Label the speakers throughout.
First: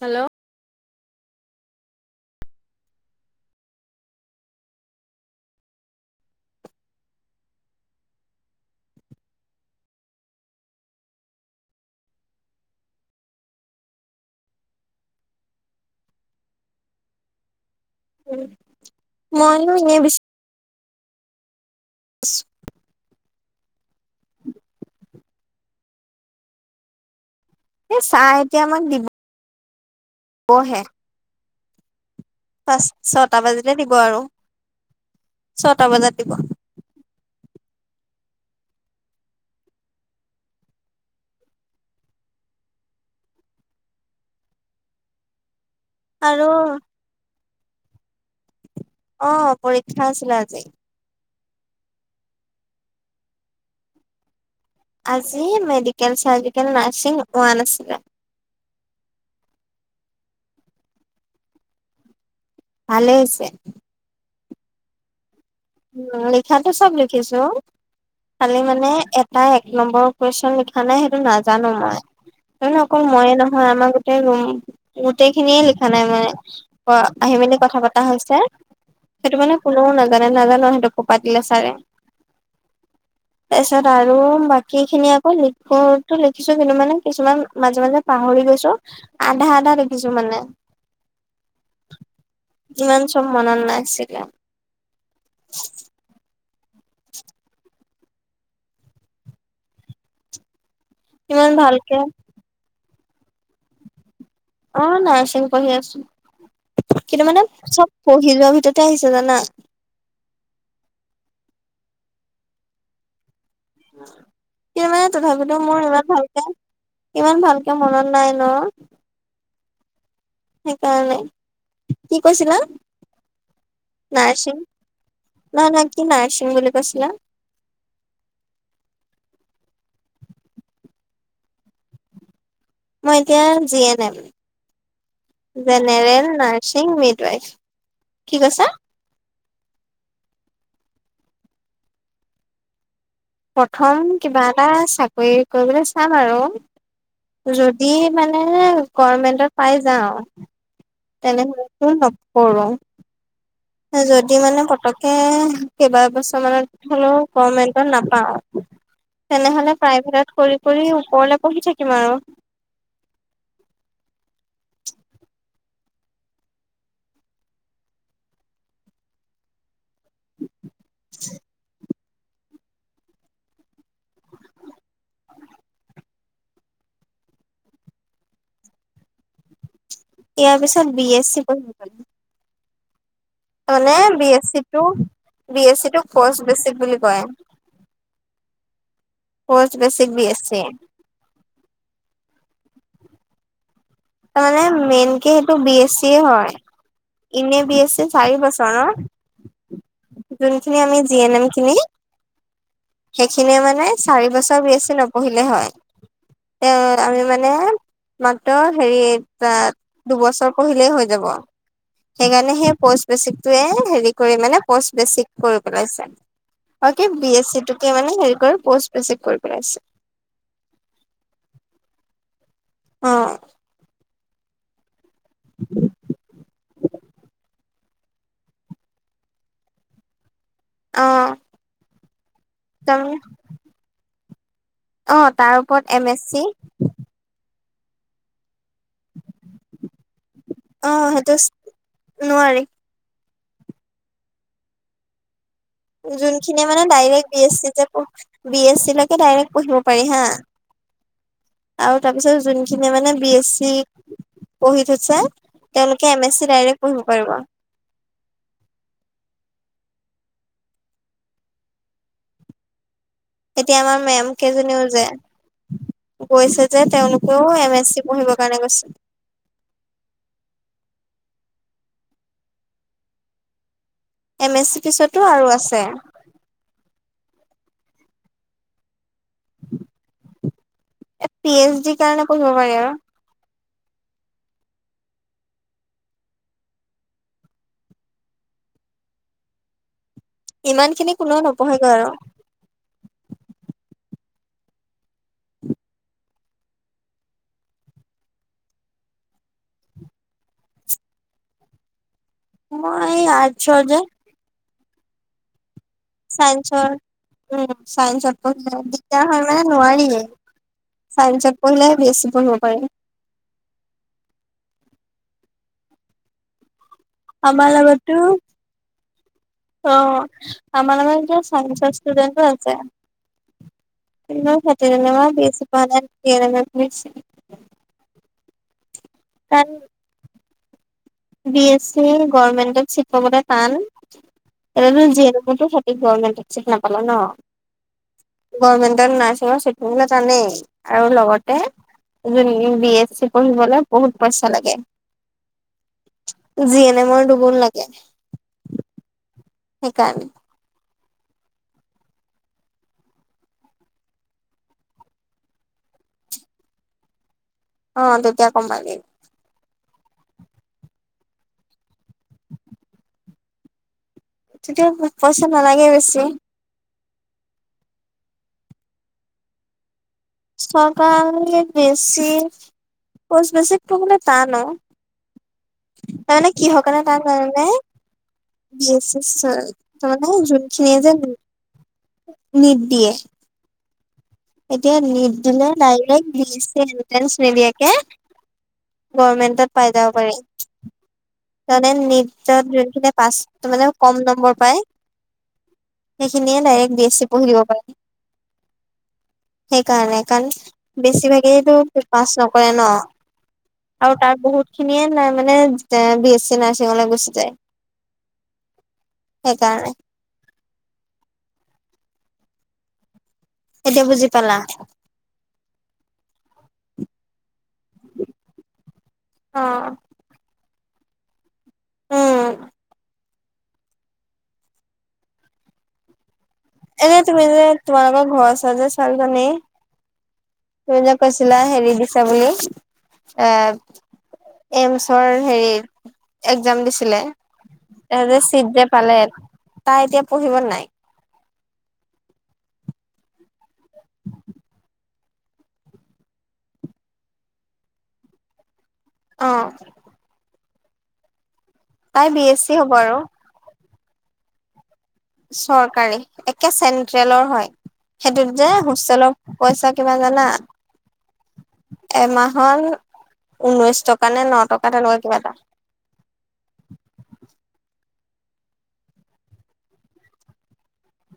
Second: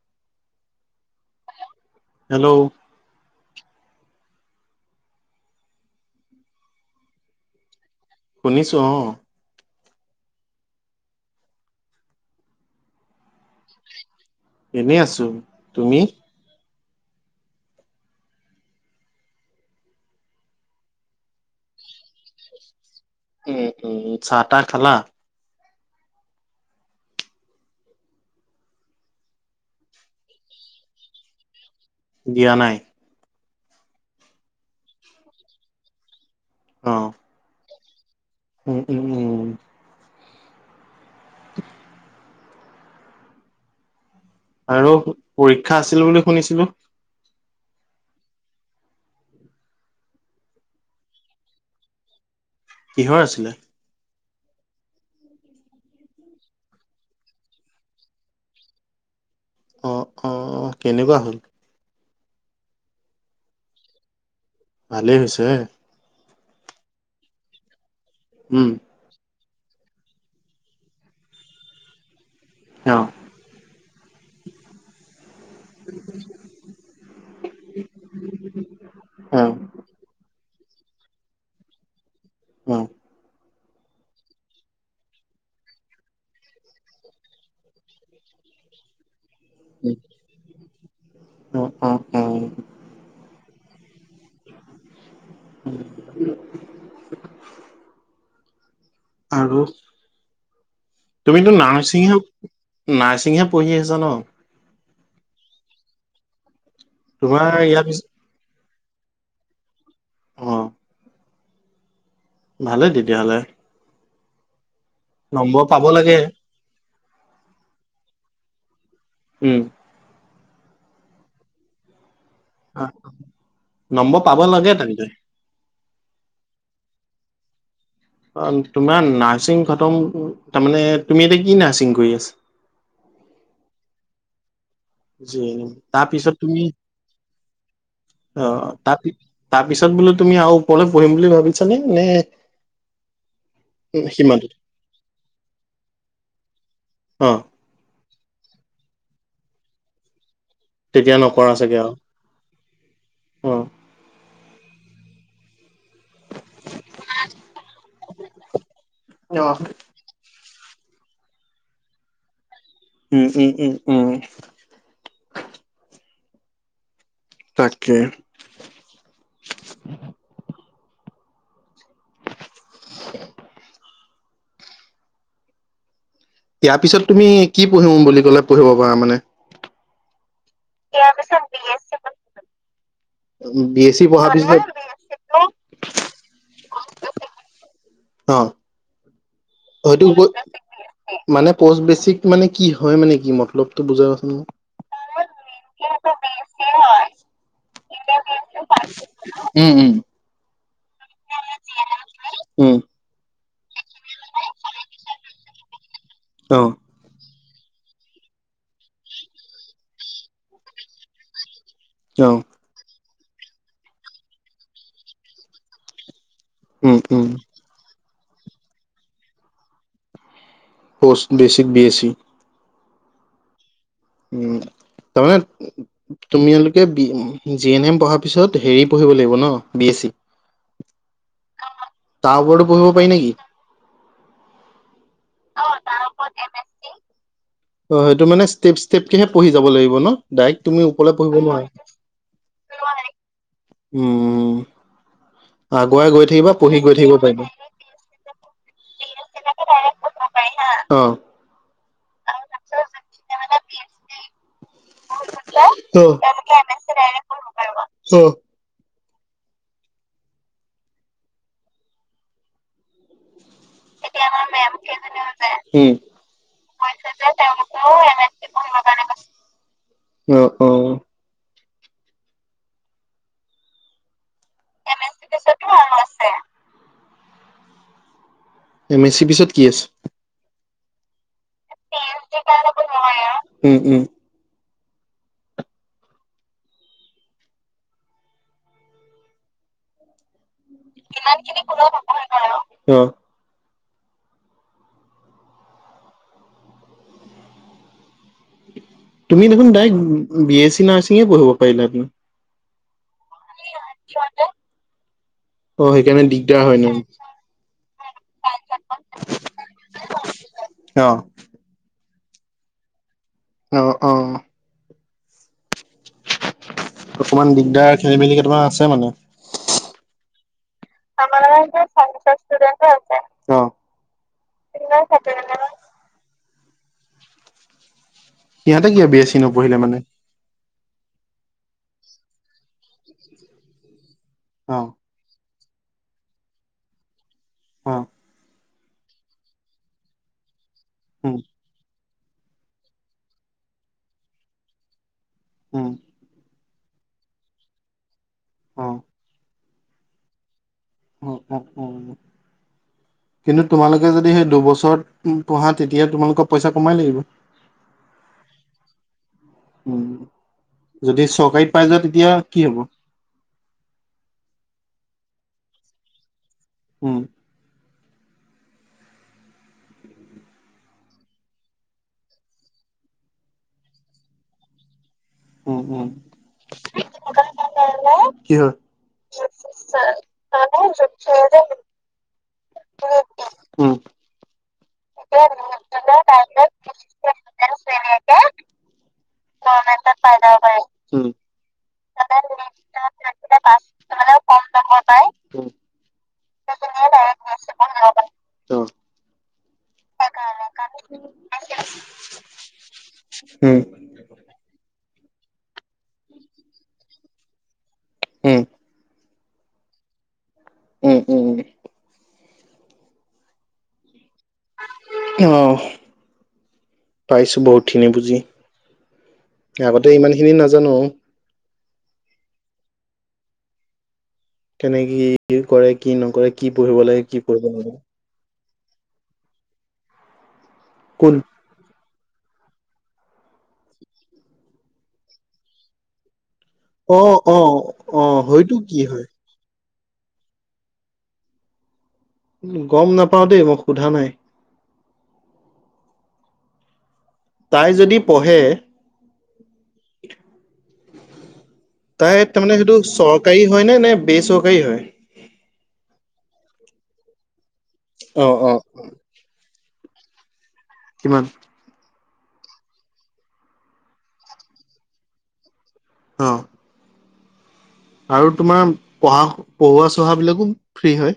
Speaker 1: Hello.
Speaker 2: Hello. শুনিছো অ। এনেই আছো, তুমি?
Speaker 1: উম মইয়ো এনেই বিচ [unintelligible]
Speaker 2: উম, উম। চাহ-তাহ খালা?
Speaker 1: এ চাহ এতিয়া আমাক দিব বহে।
Speaker 2: দিয়া নাই?
Speaker 1: ছটা বাজিলে দিব আৰু ছযটা বজাত দিব।
Speaker 2: অ। উম, উম, উম। আৰু পৰীক্ষা আছিল বুলি
Speaker 1: আৰু
Speaker 2: শুনিছিলো।
Speaker 1: অ পৰীক্ষা আছিলে আজি।
Speaker 2: কিহৰ আছিলে?
Speaker 1: আজি মেডিকেল চাৰজিকেল নাৰ্ছিং হোৱা আছিল
Speaker 2: অ অ অ কেনেকুৱা হ'ল
Speaker 1: ভালেই হৈছে
Speaker 2: ভালেই হৈছে
Speaker 1: উম লিখাতো চব লিখিছো খালি
Speaker 2: উম
Speaker 1: মানে এত টাই এক নম্বৰৰ কুৱেশন লিখা নাই সেইটো নাজানো মই, নহয় নহয়
Speaker 2: অ
Speaker 1: অকল ময়ে নহয় আমাৰ- গোটেই ৰুম খিনিয়ে লিখা নাই মানে আহি মেলি কথা পতা হৈছে। সেইটো
Speaker 2: অ
Speaker 1: মানে কোনেও নাজানে নাজানো সেইটো কপা দিলে চাৰে।
Speaker 2: অ
Speaker 1: তাৰপিছত আৰু বাকী খিনি আকৌ লিখোতো লিখিছো কিন্তু মানে কিছুমান মাজে মাজে পাহৰি গৈছো আধা আধা লিখিছো মানে
Speaker 2: অ অ অ
Speaker 1: ইমান চব মনত নাই চাগে
Speaker 2: উম আৰু
Speaker 1: ইমান
Speaker 2: তুমিতো
Speaker 1: ভালকে
Speaker 2: নাৰ্ছিঙহে নাৰ্ছিংহে পঢ়ি আহিছা ন।
Speaker 1: অ নাৰ্ছিং পঢ়ি আছো, কিন্তু
Speaker 2: তোমাৰ
Speaker 1: মানে
Speaker 2: ইয়াৰ
Speaker 1: চব
Speaker 2: পিছ
Speaker 1: পঢ়ি যোৱাৰ ভিতৰতে আহিছে জানা।
Speaker 2: অ ভালেই তেতিয়া হ'লে।
Speaker 1: কিনো মানে তথাপিয়োতো
Speaker 2: পাব
Speaker 1: মোৰ ইমান
Speaker 2: লাগে
Speaker 1: ভাল কে- ইমান ভালকে মনত নাই ন।
Speaker 2: উম
Speaker 1: সেইকাৰণে, কি কৈছিলা?
Speaker 2: অ নম্বৰ পাব
Speaker 1: নাৰ্ছিং
Speaker 2: লাগে তেনেকে-
Speaker 1: নহয় নহয় কি নাৰ্ছিং বুলি কৈছিলা?
Speaker 2: অ তোমাৰ নাৰ্ছিং খতম তাৰমানে তুমি এতিয়া কি নাৰ্ছিং কৰি আছা?
Speaker 1: মই এতিয়া জিয়ে নেম।
Speaker 2: জি
Speaker 1: জেনেৰেল
Speaker 2: তাৰপিছত তুমি
Speaker 1: নাৰ্ছিং মিডৱাইফ, কি কৈছা?
Speaker 2: তাত তাৰ পিছত বোলো তুমি আৰু ওপৰলে পঢ়িম বুলি ভাবিছা নে -
Speaker 1: প্ৰথম কিবা এটা চাকৰি কৰিবলৈ চাম আৰু,
Speaker 2: অ
Speaker 1: যত- দি মানে গমেন্টত পাই যাওঁ।
Speaker 2: তেতিয়া
Speaker 1: তেনেহলেতো নকৰো।
Speaker 2: অহ
Speaker 1: যদি মানে পতকে কেইবা বছৰ মানত- হলেও গমেন্টত নাপাওঁ,
Speaker 2: অ
Speaker 1: তেনে হ'লে - প্ৰাইভেট কৰি কৰি ওপৰলে পঢ়ি থাকিম আৰু-
Speaker 2: উম উম উম উম। তাকে।
Speaker 1: [unintelligible]
Speaker 2: [unintelligible] ইয়াৰ পিছত তুমি কি পঢ়ো বুলি ক'লে পঢ়িব পাৰা মানে?
Speaker 1: ইয়াৰ পিছত বি এছ চি পঢ়িব পাৰিম মানে
Speaker 2: চি
Speaker 1: বি
Speaker 2: পঢ়াৰ
Speaker 1: এছ চি
Speaker 2: পিছত
Speaker 1: টো বি এছ চি টো কৌছ বেছিক বুলি কয়।
Speaker 2: অহ।
Speaker 1: পষ্ট
Speaker 2: হয়তো
Speaker 1: বেচিক বি এছ চি
Speaker 2: মানে পষ্ট বেচিক মানে কি হয় মানে কি মতলবটো বুজাবা
Speaker 1: তাৰ মানে মেইন কে সেইটো বি এছ চিএ হয়। ইনে বি এছ চি চাৰি বছৰৰ
Speaker 2: উম
Speaker 1: ন,
Speaker 2: উম
Speaker 1: যোনখিনি আমি জি এন এম খিনি-
Speaker 2: উম
Speaker 1: সেইখিনিয়ে মানে চাৰি বছৰ বি এছি নপঢ়িলে হয়,
Speaker 2: অ
Speaker 1: তে- আমি মানে মাত্ৰ হেৰি ত দুবছৰ পঢ়িলেই হৈ যাব।
Speaker 2: অ
Speaker 1: সেইকাৰণে সেই পষ্ট বেচিকটোৱে হেৰি কৰি মানে পষ্ট বেচিক কৰিব পেলাইছে। অ
Speaker 2: উম
Speaker 1: কি
Speaker 2: উম
Speaker 1: বি এছি তোকে মানে হেৰি কৰি পষ্ট পেচিক কৰি পেলাইছে।
Speaker 2: Post basic B S C.
Speaker 1: অ।
Speaker 2: উম, তাৰমানে তুমিয়ালোকে বি জি এন এম পঢ়া পিছত হেৰি পঢ়িব লাগিব ন বি এ চি।
Speaker 1: অ
Speaker 2: তাৰ উপৰতো পঢ়িব পাৰি
Speaker 1: তাৰমানে
Speaker 2: নেকি?
Speaker 1: অ তাৰ ওপৰত এম এছ চি।
Speaker 2: অ সেইটো মানে ষ্টেপ ষ্টেপকেহে পঢ়ি যাব লাগিব ন ডাইৰেক্ট তুমি
Speaker 1: অ
Speaker 2: ওপৰলে
Speaker 1: সেইটো
Speaker 2: পঢ়িব নোৱাৰা।
Speaker 1: নোৱাৰি।
Speaker 2: উমঁ।
Speaker 1: যোনখিনিয়ে মানে
Speaker 2: গৈ থাকিব
Speaker 1: ডাইৰেক্ট বি
Speaker 2: পাৰিবা
Speaker 1: এছ চি যে পঢ়ো বি এছ চি লৈকে ডাইৰেক্ট পঢ়িব পাৰি হা।
Speaker 2: অ।
Speaker 1: আৰু তাৰপিছত যোনখিনি মানে বি এছ চি পঢ়ি থৈছে তেওঁলোকে এম এছ চি ডাইৰেক্ট পঢ়িব পাৰিব।
Speaker 2: অঁহ।
Speaker 1: এতিয়া আমাৰ মেম কেইজনীও যে
Speaker 2: উম
Speaker 1: গৈছে যে তেওঁলোকেও এম এছ চি পঢ়িবৰ কাৰণে গৈছে।
Speaker 2: অ অ।
Speaker 1: এম এছ চি পিছতো আৰু আছে।
Speaker 2: এম এ চি পিছত কি আছে?
Speaker 1: এ পি এইচ ডি কাৰণে পঢ়িব পাৰি আৰু।
Speaker 2: উম উম।
Speaker 1: কোনেও
Speaker 2: ইমান খিনি
Speaker 1: নপঢ়েগৈ
Speaker 2: কোনেও
Speaker 1: আৰু
Speaker 2: নপঢ়ে বাৰু! অ। তুমি দেখোন ডাইৰেক্ট বি এ চি নাৰ্ছিঙে পঢ়িব পাৰিলা দেখোন।
Speaker 1: মোৰ এই আৰ্টছৰ যে।
Speaker 2: অ সেইকাৰণে। দিগদাৰ হয় ন
Speaker 1: চাইঞ্চৰ, উম চাইঞ্চত নপঢ়িলে দিগদাৰ হয় মানে নোৱাৰিয়ে।
Speaker 2: অ
Speaker 1: চাইঞ্চত পঢ়িলেহে বি এ চি পঢ়িব পাৰি।
Speaker 2: অ, অ। অকমান
Speaker 1: আমাৰ
Speaker 2: দিগদাৰ
Speaker 1: লগতো
Speaker 2: খেলি মেলি কেইটামান আছে মানে।
Speaker 1: অ আমাৰ লগত এতিয়া চাইঞ্চৰ ষ্টুডেন্টও আছে।
Speaker 2: অ
Speaker 1: সেইটো যেনেবা বি এছ চি পঢ়া নাই জি এন এম পঢ়িছে।
Speaker 2: সিহতে কিয়া বি এ চি
Speaker 1: কাৰণ
Speaker 2: নপঢ়িলে মানে?
Speaker 1: বি এ চি গৰ্মেন্টত চিত পাবলৈ টান,
Speaker 2: অ
Speaker 1: সেইটো জি এন এমটো ই গৰমেন্টত চিত নাপালে ন?
Speaker 2: অ।
Speaker 1: গভৰ্মেন্টৰ নাৰ্ছিঙৰ চিট পাবলে টানেই আৰু
Speaker 2: উম
Speaker 1: লগতে যোন বি বি এ চি পঢ়িবলৈ বহুত পইচা লাগে।
Speaker 2: উম।
Speaker 1: জি এন এম ৰ দুগুণ লাগে।
Speaker 2: অ।
Speaker 1: সেইকাৰণে।
Speaker 2: অ, অ, উম।
Speaker 1: [inaudible]
Speaker 2: কিন্তু তোমালোকে যদি সেই দুবছৰত পঢ়া তেতিয়া তোমালোকক পইচা কমেই লাগিব।
Speaker 1: অ তেতিয়া কমাই দেই।
Speaker 2: উম যদি চৰকাৰীত পাই যোৱা তেতিয়া কি হ'ব?
Speaker 1: তেতিয়া পইচা নালাগে বেছি।
Speaker 2: উম।
Speaker 1: চৰকাৰে বেছি খচ [unintelligible] কৰিবলে টান অ।
Speaker 2: উম উম
Speaker 1: তাৰমানে কিহ কাৰণে তাৰ জানানে?
Speaker 2: কি হয়
Speaker 1: [unintelligible] যোনখিনিয়ে যে নিট দিয়ে।
Speaker 2: উম।
Speaker 1: এতিয়া নিট দিলে ডাইৰেক্ট বি এছ চিৰ এট্ৰেঞ্চ নিদিয়াকে গৰমেন্টত পাই যাব পাৰি।
Speaker 2: উম
Speaker 1: তাৰ মানে নিটত যোনখিনিয়ে পাঁচ মানে কম নম্বৰ পায়
Speaker 2: উম
Speaker 1: সেইখিনিয়ে ডাইৰেক্ট বি এ চি পঢ়িব পাৰে।
Speaker 2: অ
Speaker 1: সেইকাৰণে কাৰণ বেছি ভাগেইটো পাছ নকৰে ন।
Speaker 2: উম
Speaker 1: আৰু তাৰ বহুত খিনিয়ে নাই মানে এ বি এ চি নাৰ্ছিঙলে গুচি যায়।
Speaker 2: উম
Speaker 1: সেইকাৰণে।
Speaker 2: উম, উম।
Speaker 1: এতিয়া বুজি পালা?
Speaker 2: অহ, পাইছো বহুতখিনি বুজি।
Speaker 1: অ
Speaker 2: আগতে ইমানখিনি নাজানো আও।
Speaker 1: অ, অ।
Speaker 2: তেনেকেই কি কৰে, কি নকৰে কি পঢ়িব
Speaker 1: এনে
Speaker 2: লাগে কি
Speaker 1: তুমি যে
Speaker 2: পঢ়িব নালাগে
Speaker 1: তোমালোকৰ ঘৰৰ ওচৰ ওচৰৰ যে ছোৱালীজনী, তুমি যে
Speaker 2: কোন
Speaker 1: কৈছিলা হেৰি দি লে বুলি, এ এইমচৰ হেৰি একজাম দিচ ছিলে,
Speaker 2: অ', অ',
Speaker 1: তাই যে
Speaker 2: অ',
Speaker 1: চিট
Speaker 2: হয়তো
Speaker 1: যে
Speaker 2: কি
Speaker 1: পালে
Speaker 2: হয়
Speaker 1: তাই এতিয়া পঢ়িব নাই?
Speaker 2: গম নাপাও দেই, মই সোধা নাই। তাই যদি পঢ়ে
Speaker 1: অ।
Speaker 2: তাই
Speaker 1: বি এছ
Speaker 2: তাৰ
Speaker 1: চি
Speaker 2: মানে
Speaker 1: হ'ব
Speaker 2: সেইটো
Speaker 1: আৰু
Speaker 2: চৰকাৰী হয় নে নে বেচৰকাৰী হয়?
Speaker 1: চৰকাৰী, একে চেন্ট্ৰেলৰ হয়। সেইটোত
Speaker 2: অ',
Speaker 1: যে
Speaker 2: অ',
Speaker 1: হোষ্টেলৰ পইচা কিবা জানা?
Speaker 2: কিমান?
Speaker 1: এমাহৰ ঊনৈছ টকা নে ন টকা তেনেকুৱা কিবা এটা।
Speaker 2: অঁ। আৰু তোমাৰ পঢ়া পঢ়োৱা-চহাবিলাকো ফ্ৰী হয়?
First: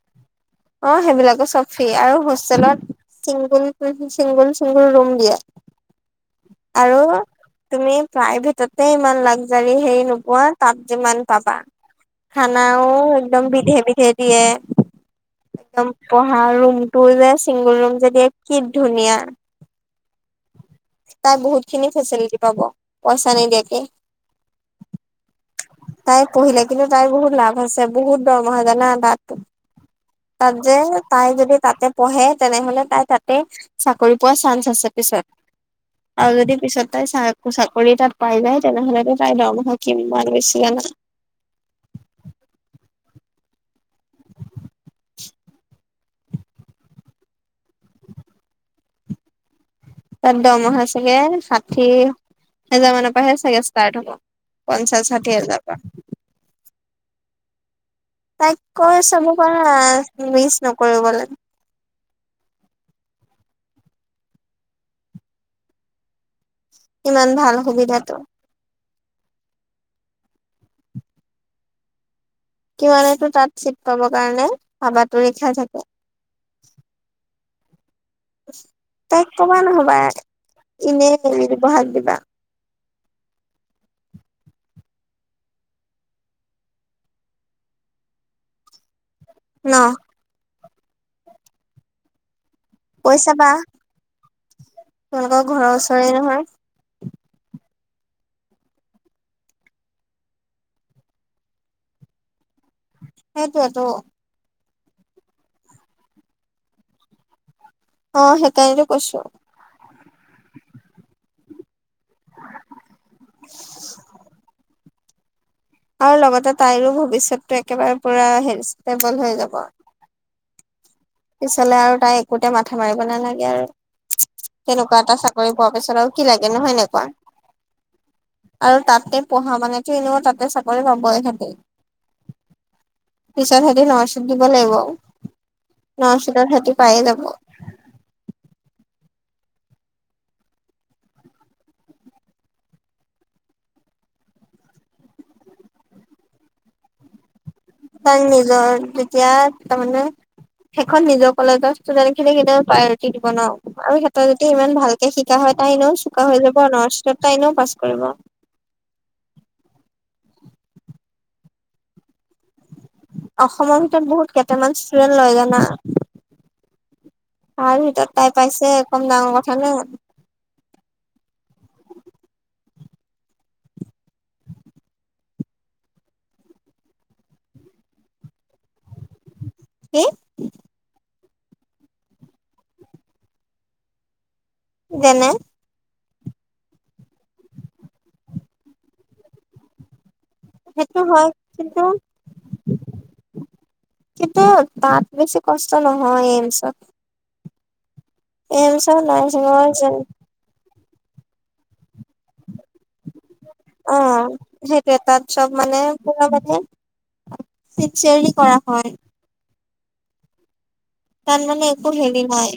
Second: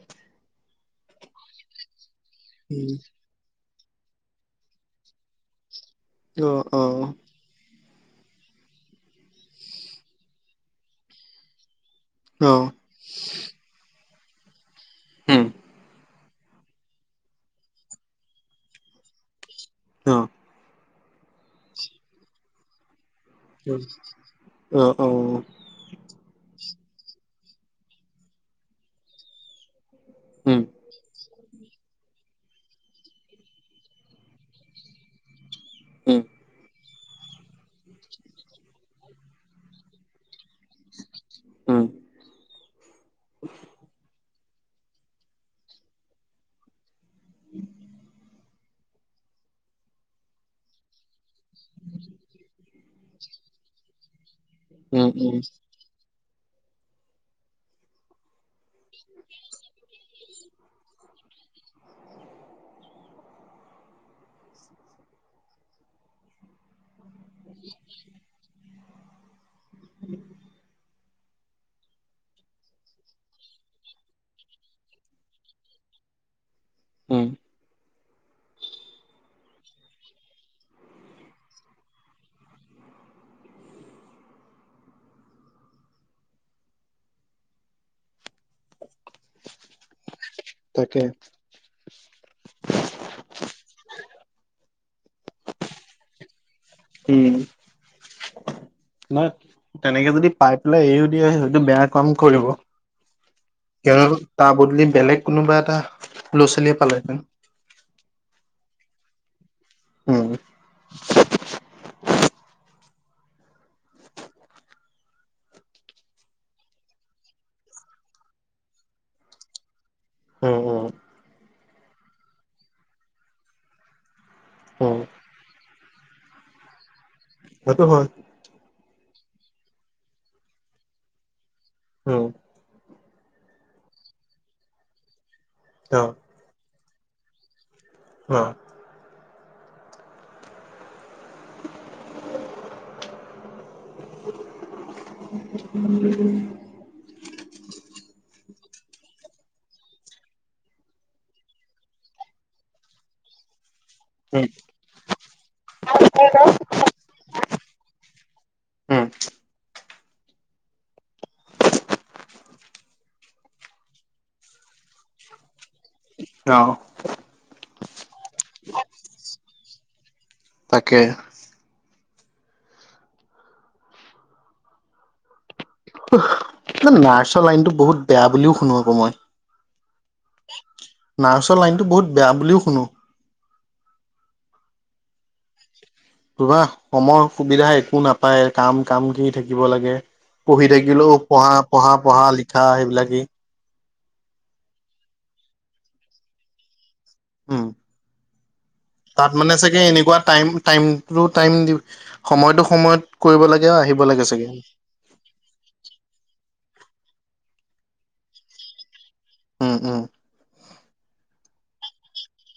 Speaker 1: অ সেইবিলাকো চব ফ্ৰী আৰু হোষ্টেলত
Speaker 2: উম,
Speaker 1: চিংগুল, চিংগুল চিংগুল ৰুম দিয়ে।
Speaker 2: অ', অ',
Speaker 1: আৰু তুমি প্ৰায়ভেটতে ইমান লাগজাৰী হেৰি নোপোৱা তাত যিমান পাবা।
Speaker 2: অ',
Speaker 1: খানাও একদম বিধে বিধে দিয়ে।
Speaker 2: উম,
Speaker 1: একদম পঢ়া ৰুমটো যে চিংগুল ৰুম যে দিয়ে কি ধুনীয়া।
Speaker 2: অ।
Speaker 1: তাত বহুতখিনি ফেচিলিটি পাব। পইচা নিদিয়াকে।
Speaker 2: অ', অ',
Speaker 1: তাই পঢ়িলে কিন্তু তাইৰ বহুত লাভ আছে বহুত দৰমহা জানা তাত। তাত
Speaker 2: উম,
Speaker 1: যে তাই যদি তাতে পঢ়ে তেনেহলে তাই তাতে চাকৰি পোৱা চান্স আছে। পিছত
Speaker 2: উম,
Speaker 1: আৰু যদি পিছত তাই চা চাকৰি তাত পাই যায় তেনেহলেতো তাই দৰমহা কিমান গৈছিলে না।
Speaker 2: উম। [inaudible] উম [inaudible]
Speaker 1: তাত দৰমহা চাগে চাঠি হেজাৰ মানৰ পৰাহে চাগে ষ্টাৰ্ট হ'ব। পঞ্চাছ
Speaker 2: উম, উম,
Speaker 1: ষাঠী হাজাৰ পৰা। তাইক কৈ চাব পাৰা মিচ নকৰিবলে। ইমান ভাল সুবিধাটো।
Speaker 2: উ [inaudible]
Speaker 1: কিমানেতো তাত চিট পাব কাৰণে হাবাতৰি খাই থাকে।
Speaker 2: উম।
Speaker 1: তাইক কবা নহবা এনে এৰি বহাগ দিবা। ন'?
Speaker 2: তাকে।
Speaker 1: কৈ চাবা? তোমালোকৰ ঘৰৰ ওচৰে নহয়।
Speaker 2: উম। নহয় তেনেকে যদি পাই পেলাই এৰিও দিয়ে সেইটো বেয়া কাম কৰিব।
Speaker 1: সেইটোয়েতো
Speaker 2: তেওঁ তাৰ বদলি বেলেগ কোনোবা এটা ল'ৰা - ছোৱালীয়ে পালেহেঁতেন।
Speaker 1: অ সেইকাৰণেতো কৈছো।
Speaker 2: উম।
Speaker 1: [inaudible] আৰু লগতে তাইৰো ভৱিষ্যতটো একেবাৰে পুৰা হেৰি ষ্টেবল হৈ যাব।
Speaker 2: উম' উম'।
Speaker 1: পিছলে আৰু তাই একোতে মাথা মাৰিব নালাগে আৰু,
Speaker 2: উম
Speaker 1: তেনেকুৱা এটা চাক কৰি পোৱাৰ পিছত আৰু কি লাগে নো হয় নে কোৱা?
Speaker 2: সেইটো হয়।
Speaker 1: আৰু তাতে পঢ়া মানেটো এনেও তাতে চাকৰি পাবয়ে ইহেঁতে।
Speaker 2: উম।
Speaker 1: পিছত হিতি ন চিট দিব লাগিব
Speaker 2: অ
Speaker 1: ন
Speaker 2: অ।
Speaker 1: চটৰ হিতি পায়ে যাব।
Speaker 2: অ। উম।
Speaker 1: তাই নিজৰ তেতিয়া তা মানে সেইখন নিজৰ কলেজৰ ষ্টুডেণ্ট খিনিক এনেও প্ৰায়ৰিটি দিব ন, আৰু সেই তই
Speaker 2: উম
Speaker 1: যদি ইমান ভালকে শিকা হয়, তাই এনেও চোকা হৈ যাব ন চিত তাই এনেও পাছ কৰিব।
Speaker 2: উম
Speaker 1: অসমৰ ভিতৰত বহুত কেইটামান ষ্টুডেন্ট লয় জানা?
Speaker 2: অহ'।
Speaker 1: তাৰ ভিতৰত তাই পাইছে কম ডাঙৰ কথা নে?
Speaker 2: তাকে। কিবা নাৰ্চৰ লাইনতো বহুত বেয়া বুলিও শুনো আকৌ মই?
Speaker 1: কি?
Speaker 2: নাৰ্ছৰ লাইনটো বহুত বেয়া বুলিও শুনো।
Speaker 1: যেনে?
Speaker 2: ধোৱা সমৰ সুবিধা একো নাপায়, কাম কাম কি থাকিব লাগে। পঢ়ি
Speaker 1: সেইটো
Speaker 2: থাকিলেও
Speaker 1: হয়
Speaker 2: পঢ়া,
Speaker 1: কিন্তু
Speaker 2: পঢ়া, পঢ়া লিখা সেইবিলাকে।
Speaker 1: কিন্তু তাত বেছি কষ্ট নহয় এইমছত।
Speaker 2: উম'।
Speaker 1: এইমচত
Speaker 2: তাত মানে চাগে এনেকুৱা টাইম টাইম লো টাইম দি সময়তো সময়ত কৰিব লাগে আৰু
Speaker 1: অ
Speaker 2: আহিব লাগে চাগে।
Speaker 1: সেইটোৱে তাত চব মানে পুৰা মানে চিনচিয়েৰলি কৰা হয়।
Speaker 2: উম উম'।
Speaker 1: তাত মানে একো হেৰী নাই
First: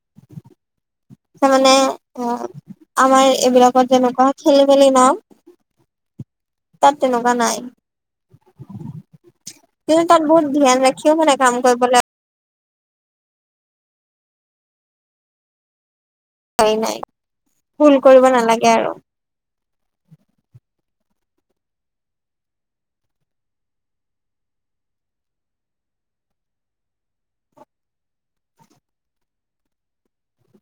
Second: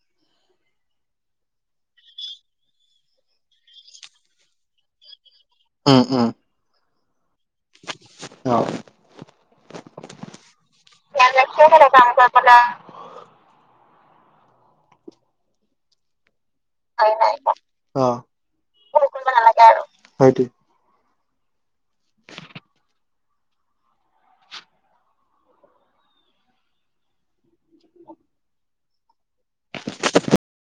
Speaker 1: [inaudible] তাৰমানে ধৰা আমাৰ এইবিলাকত যেনেকুৱা খেলি-মেলি ন?
Speaker 2: উম উম'।
Speaker 1: তাত তেনেকুৱা নাই।
Speaker 2: অ।
Speaker 1: তুমি তাত বহুত ধ্যান ৰাখিব মানে কাম কৰিবলে।
Speaker 2: মাথা
Speaker 1: নাই নাই ভুল কৰিব নালাগে আৰু।
Speaker 2: কৰিব নালাগে আৰু, হয়টো।